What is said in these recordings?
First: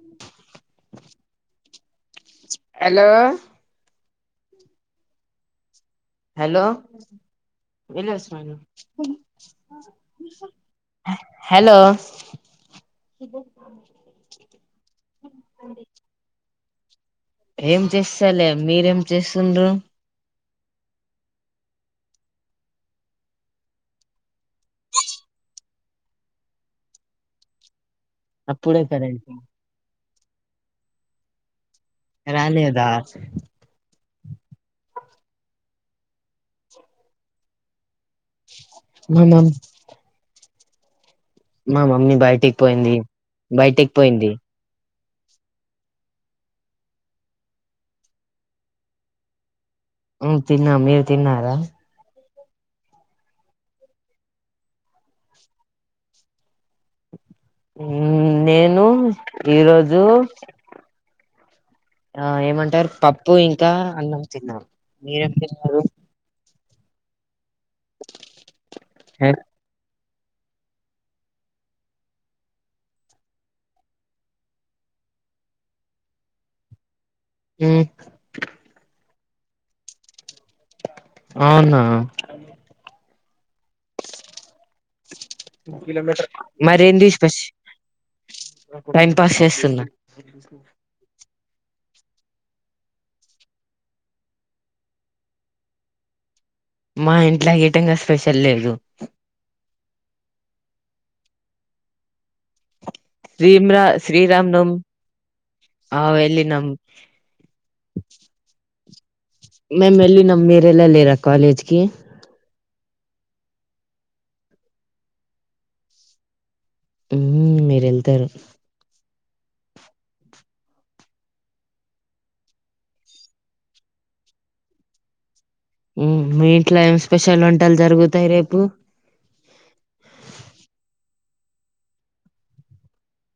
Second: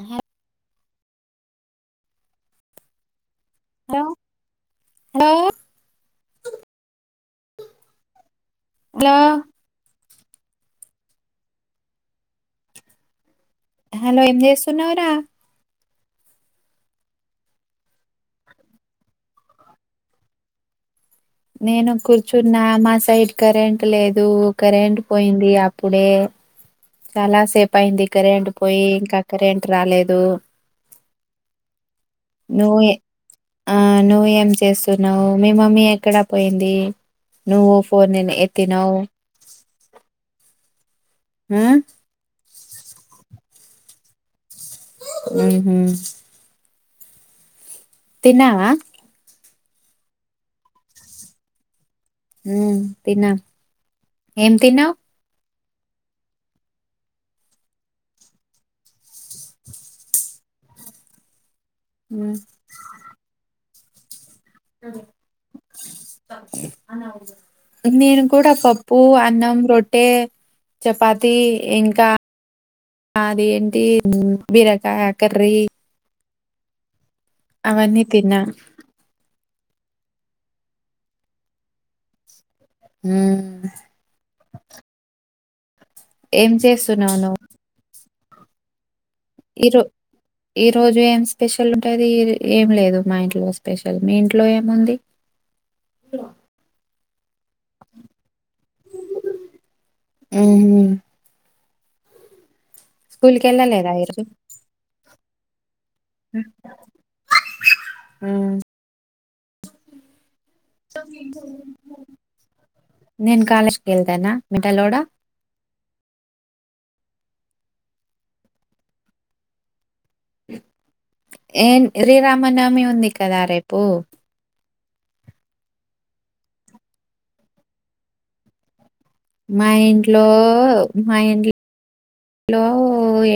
అర్ hello hello hello hello వెళ్ళొస్తాను. Hello hello hello ఏం చేస్తున్నావ్రా ఏం చేస్తలేం మీరేం చేస్తుంన్రూ నేను కూర్చున్నా మా సైడ్ కరెంట్ లేదు కరెంట్ పోయింది అప్పుడే చాలా సేపు అయింది. కరెంట్ పోయి ఇంకా కరెంట్ రాలే డూ రాలేదా నోయే ఆ నో ఏం చేస్తున్నావు. మీ మమ్మీ ఎక్కడ పోయింది నువ్ ఫోన్ ఎత్తినవ్ మా మమ్ మా మమ్మీ బయటిక్ పోయింది బయటిక్పోయింది. మ్ హ్ తిన్నావా మ్ తిన్నా మీరు తిన్నారా ఉ తిన్న ఏం తిన్నవ్ ఉమ్ నేను ఈరోజు ఆ మ్మ్. ఏమంటరు పప్పు ఇం కా అన్నం తిన్న మీరేం తిన్నరు అనావులు నేను కూడా పప్పు, అన్నం, రొట్ టే చపాతి ఇంకా అది ఏంటి బీరకాయ కర్రీ మ్మ్ అవన్నీ తిన్నా. అవునా ఉహు ఆ కిలోమీటర్ మరేంది నువ్వు స్పెషల్ టైం పాస్ ఈరో చేస్తున్నా ఈ రోజు ఏం స్పెషల్ ఉంటది ఏం లేదు మా ఇంట్లో స్పెషల్ మీ ఇంట్లో ఏముంది మా ఇంట్లో ఈటంగా స్పెషల్ లేదు ఉహు కి శ్రీం రా వెళ్ళలేదా శ్రీరామనవమి ఆ మేము ఎల్లినం మీరు వెళ్లలేరా కాలేజీకి నేను కాలేజీకి వెళ్తాను మెంటలోడ ఉఊ మీరు వెళ్తారు ఏ శ్రీరామనవమి ఉంది కదా రేపు హు మీ ఇంట్లో ఏం స్పెషల్ వంటలు జరుగుతాయి రేపు మా ఇంట్లో మా ఇంట్లో ఇంట్లో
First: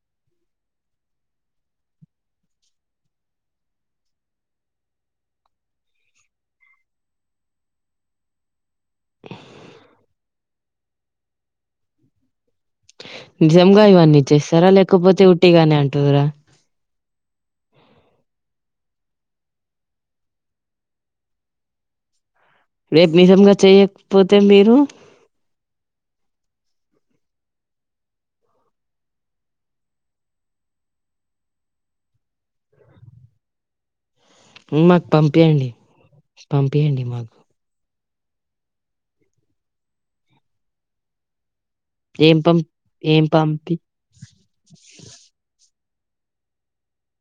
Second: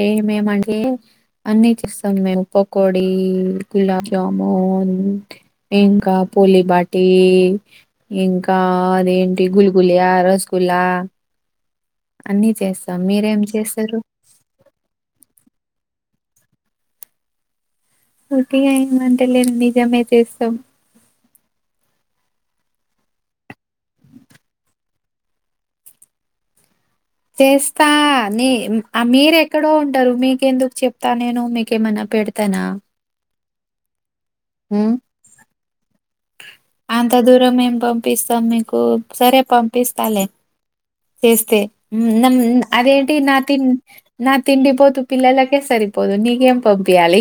ఏమేమంటే అన్ని చేస్తాము మేము పకోడి గులాబ్ జాము ఇంకా పులి బాటి ఇంకా అదేంటి గులిగులి య్య అరోజు కులా అన్నీ చేస్తా నిజంగా ఇవన్నీ చేస్తారా లేకపోతే ఉట్టిగానే ఉంటారా పొట్టిగా ఏమంటలేను నిజమే చేస్తాం రేపు నిజంగా చేయకపోతే మీరు చేస్తా ని మీర ఎక్కడో ఉంటారు మీకెందుకు చెప్తా నేను మీకేమన్నా పెడతానా ఉమ్, మాకు పంపయండి పంపియండి మాకు పంపిస్తాను మీకు సరే పంపిస్తాలే చేస్తే ఏం నమ్ పం అదేంటి ఏం నా తి పంపి నా తిండి పోతు పిల్లలకే సరి పొదు నీక ఏం పంపియ్యాలి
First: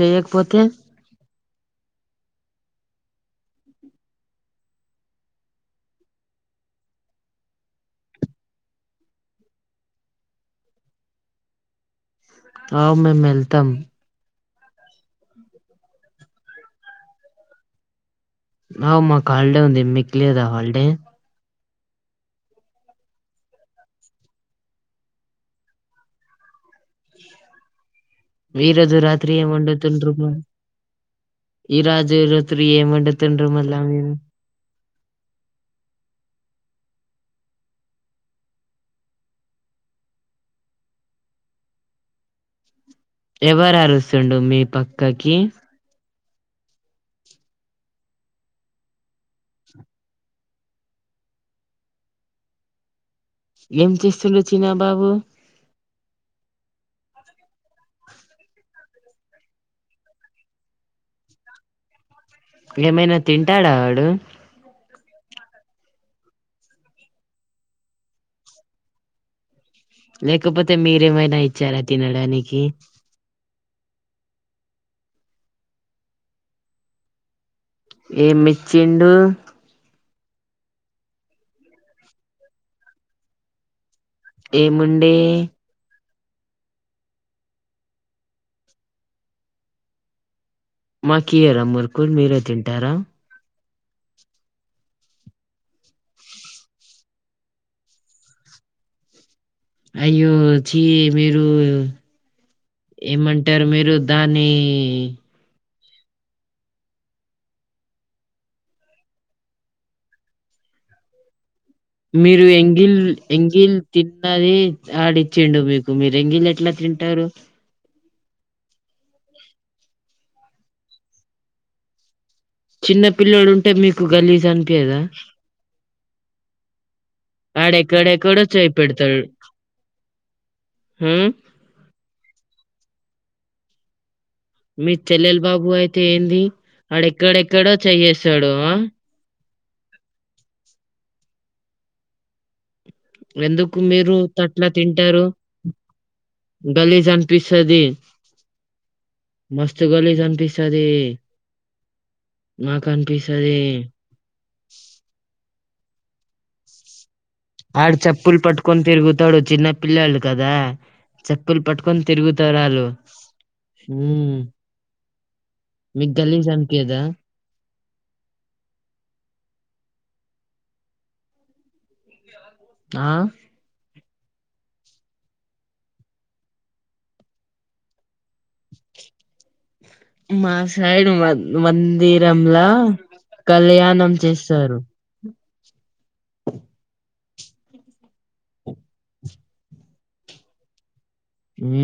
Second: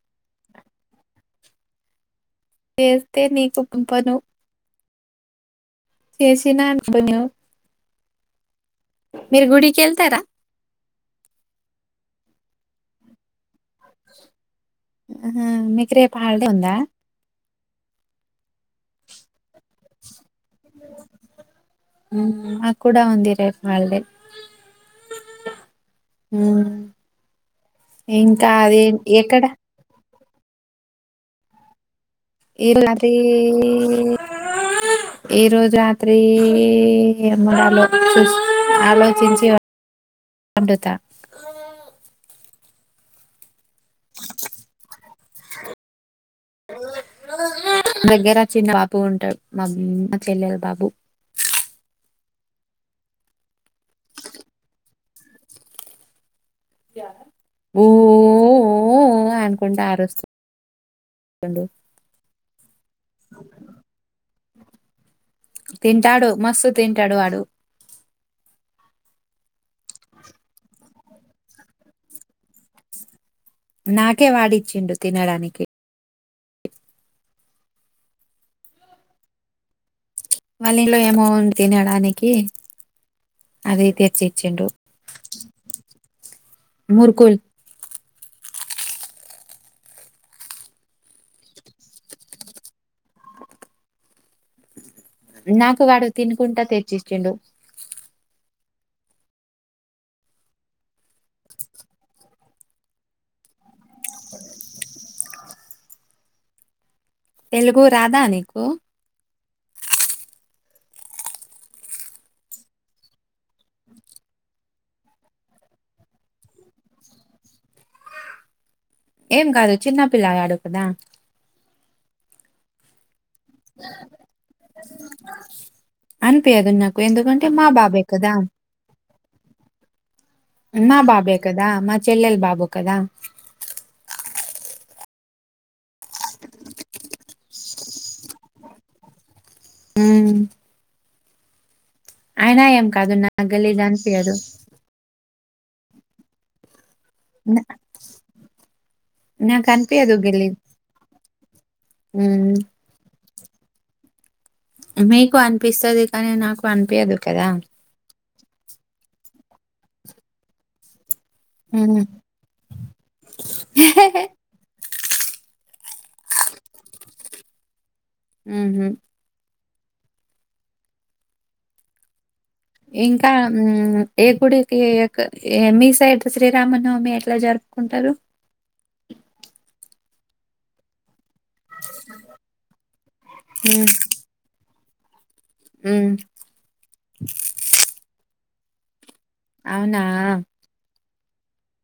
చేయక పోతే చేస్తే నీకు పంపను చేసినా అనుకోను మీరు గుడికి వెళ్తారా అ మేము వెళ్తాం హా మీకు రేపు హాలిడే ఉందా అహ మాకు హాలిడే ఉంది మీ లేదా హాలిడే హ ఆనాక్ కూడా అందిరే హాల్డే ఇంకా అదే ఎక్కడ ఈరాత్రి ఈరాత్రి ఈ రోజు రాత్రి ఈఆలోచించి పండుత ఎవరు అరుస్తుండు మీ పక్క తకిీ దగ్గర చిన్న బాబు ఉంటాడు మా అమ్మ చెల్లెలు బాబు ఏం చేస్తుండ్రు చిన్న బాబు ఊ అనుకుంట ఆరుస్తున్నాడు ఏమైనా తింటాడా వాడు తింటాడు మస్తు తింటాడు వాడు ఏ మైనా ఇచ్చారా తినడానికి నాకే వాడిచ్చిండు తినడానికి ఏ మెచ్చిండు వాళ్ళ ఇంట్లో ఏమవుంది తినడానికి అదయితే ఏముండే మురుకుల్ మాకీయరా మురుకుల్ మీరే తింటారా నాకు వాడు తినుకుంటా తెచ్చించుండు అయ్యో చి మీరు ఏమంటారు మీరు దాన్ని తెలుగు రాధా నీకు మీరు ఎంగిల్ ఎంగిల్ తిన్నది ఆడిచ్చేండు మీకు మీరు ఎంగిల్ ఎట్లా తింటారు ఏం కాదు చిన్నపిల్లవాడు కదా చిన్న పిల్లోడు ఉంటే మీకు గలీజ్ అనిపియలేదా అనుపియ అద నాకు ఎందుకంటే మా బాబే కదా అడేక్కడేక్కడో చేయి పెడతాడు నా ఆ బాబే కదా మా చెల్లెల్ బాబు కదా మీ చెల్లెల బాబు అయితే ఏంది వాడెక్కడెక్కడో చెయ్యఎసాడు ఆ హ అయనా ఎం మ్ ఎందుకు మీరు తట్లా తింటారు గలీజ్ అనిపిస్తది మస్తు నాకనిపియదు గలీజ్ గిల్లి. అనిపిస్తది హ్మ్. నాకు అనిపిస్ గదే మీకు వన్పిస్తది కానే నాకు అనిపియదు కదా! ఆడు చెప్ప స్కూల్ పట్టుకొని తిరుగుతాడు చిన్న పిల్లలు కదా చెప్పులు పట్టుకొని హ్మ్. తిరుగుతారు ఆళ్ళు హ మీకు గల్లీ సంకదా మ్ హ్ ఆ ఇంకా ఏ గుడికి ఎక మీ సైడ్ శ్రీరామనవమి ఎట్లా జరుపుకుంటారు మాసయిడు మా మందిరంలా కళ్యాణం చేస్తారు మ్ అవునా మ్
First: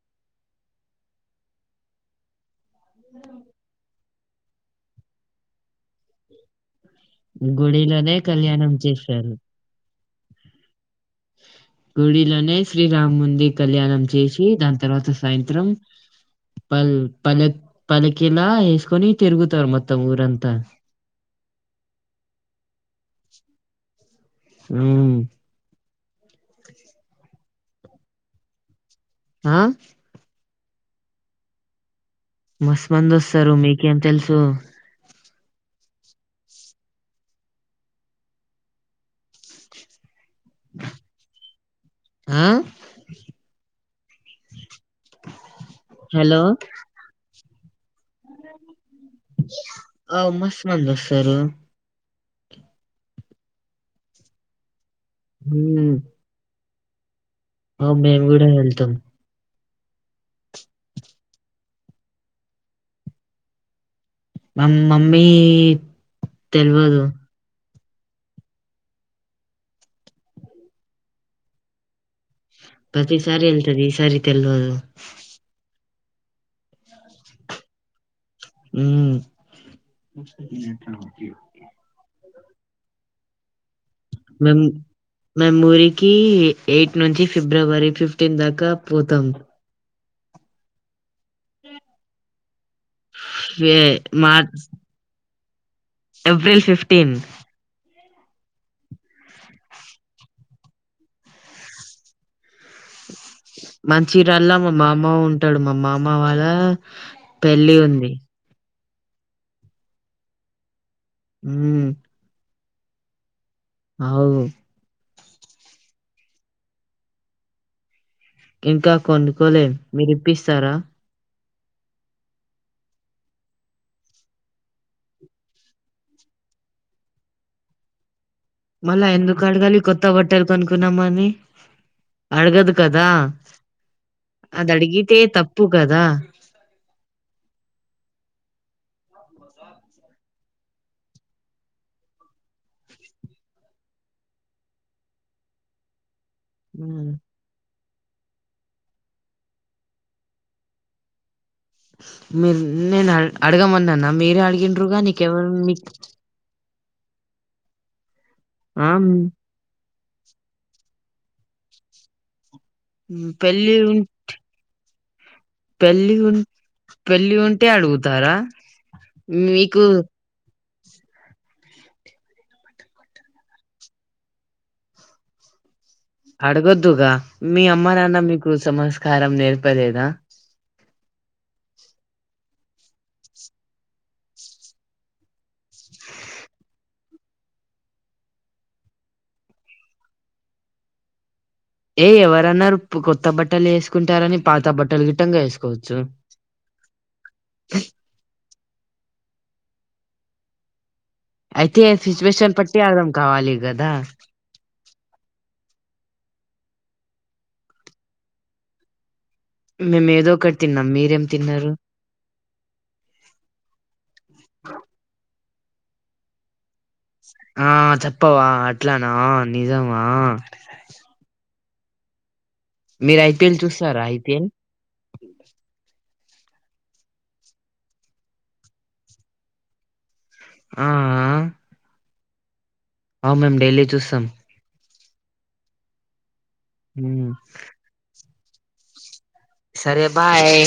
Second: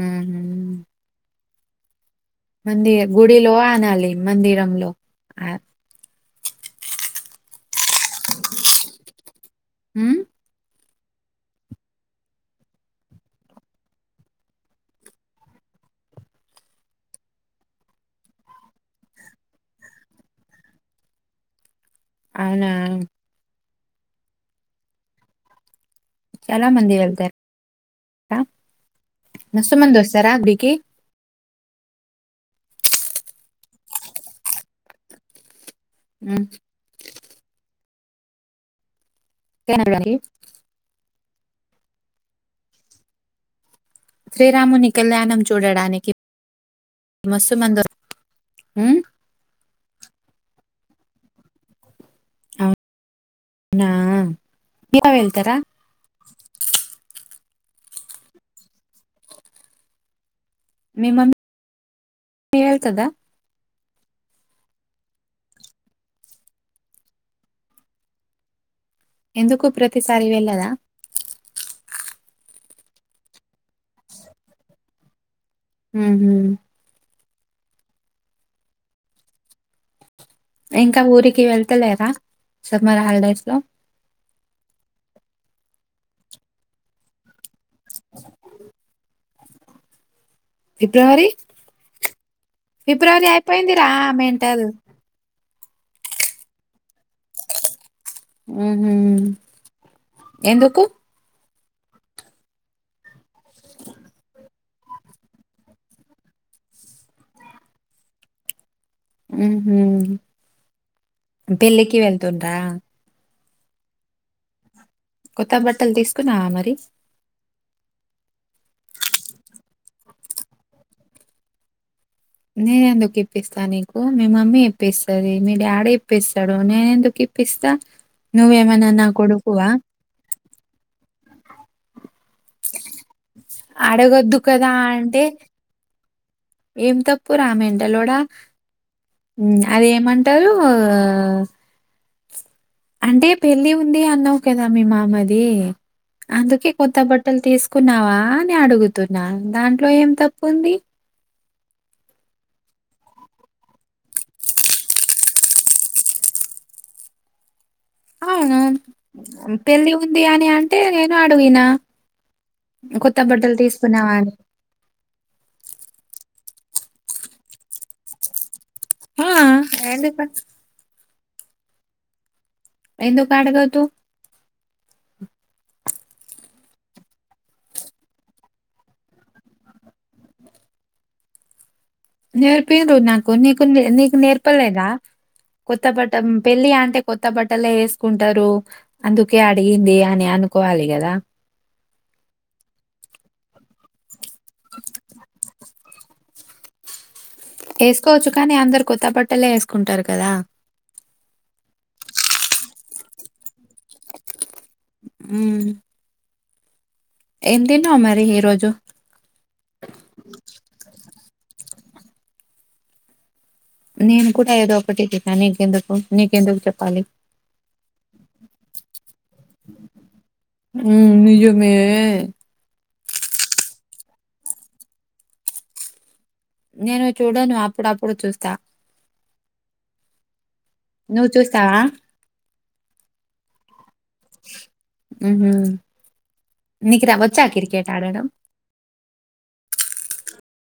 ఊహూమ్ మంది గుడిలో అనాలి మందిరం లో ఆ గుడిలోనే కళ్యాణం చేస్తారు మ్? గుడిలోనే శ్రీరాముంది కళ్యాణం చేషి దాని తర్వాత సాయంత్రం పల్ పలక్ పల్లకీలా ఎసుకొని తిరుగుతారు మొత్తం ఊరంతా అవునా మ్ చాలా మంది వెళ్తర్ ఆ ఆ మస్తు మంది ఒస్తరా బి కీ మస్తు మంది ఒస్తారు మీకేం తెల్సు మ్ కే నండి ఆ? శ్రీరాముని కళ్యాణం చూడడానికి హలో మస్ సుమంది ఒ అవు మస్త్ మంది ఒస్తరు నా యా వెళ్తరా అ మేము గూడా వెళ్తం మీ మమ్మీ ఎల్తదా? మా మమ్మీ తెల్వదు ఎందుకు ప్రతిసారి వెళ్ళదా? ప్రతిసారి ఎల్తది ఈసారి తెల్వదు ఊహూమ్ ఉం ఇంకా ఊరికి వెళ్తలేరా? సమ్మర్ హాలిడేస్ లో మురికి ఎయిట్ నుంచి ఫిబ్రవరి ఫిఫ్టీన్ దాకా పోతాం ఫిబ్రవరి ఫిబ్రవరి అయిపోయింది ఫే రా మెంటల్ ఎప్రిల్ ఫిఫ్టీన్ మ్మ్ హ్మ్ ఎందుకు మంచిరల్లా మా మామ ఉంటాడు మా మామ వాళ్ళ పెళ్ళి ఉంది మ్మ్ హ్మ్ ఉమ్ పెళ్ళికి వెళ్తుండ్రా అవు కొత్త బట్టలు తీసుకున్నావా మరి ఇంకా కొనుక్కోలే మీరు ఇప్పిస్తారా నేనేందుకు ఇప్పిస్తా నీకు మీ మమ్మీ ఇప్పిస్తది మీ డాడీ ఇప్పిస్తాడు నేనేందుకు ఇప్పిస్తా. నువ్వేమైనా నా కొడుకువా కొనుకోనమ ని అడగదు కదా అడగొద్దు అది కదా అడిగితే అంటే తప్పు గదా మ్మ్ అది ఏమంటారు అంటే పెళ్లి ఉంది అన్నావు కదా మీ మామది అందుకే కొత్త ఉమ్, బట్టలు తీసు కున్నావా అని అడుగుతున్నా దాంట్లో ఏం తప్పుంది మీరు నేను అడగమన్నాన్న మీరే అడిగిండ్రుగా నీకేవ మీ అవును ఆ ఉమ్, పెళ్లి ఉంది అని అంటే నేను అడిగిన కొత్త బట్టలు తీసుకున్నావాని పెళ్లి ఉన్ పెళ్లి ఉంటే అడుగుతారా ఆ! మీకు ఎందుకు ఎందు కడగ తూ అడగొద్దుగా మీ అమ్మ నాన్న మీకు సంస్కారం నేర్పలేదా నేర్పిన్ రు నాకు నీకు నీకు నేర్పలేదా కొత్త బట్ట పెళ్ళి అంటే కొత్త బట్టలే వేసుకుంటారు, అందుకే అడిగింది అని అనుకోవాలి గదా ఏ ఎవరన్నారు కొత్త బట్టలు వేసుకుంటారని పాత బట్టలు గిట్టంగా వేసుకో చ్చు వేసుకోవచ్చు కానీ అందరి కొత్త బట్ ట్టలే వేసుకుంటారు కదా అయితే సిచ్యువేషన్ పట్టి అర్థం కావాలి గదా మ్మ్ ఏం తిన్నావ్ మరి ఈ రోజు మేము ఏదో ఒకటి తిన్నాం మీరేం తిన్నారు నేను కూడా ఏదో ఒకటి తిన్నా నీకి ఎందుకు నీకెందుకు చెప్ ఆ చెప్పవా అట్లానా నిజమా మే మీరు ఐపీఎల్ చూస్తారా ఐపీఎల్ నేను చూడను అప్పుడు అప్పుడు చూస్తా ఆ నువ్ చూస్తావా మేమ్ డైలీ చూస్తాం మ్మ్ హ్మ్ నకు రా ఉమ్. వచ్చా క్రికెట్ ఆడడం సరే బాయ్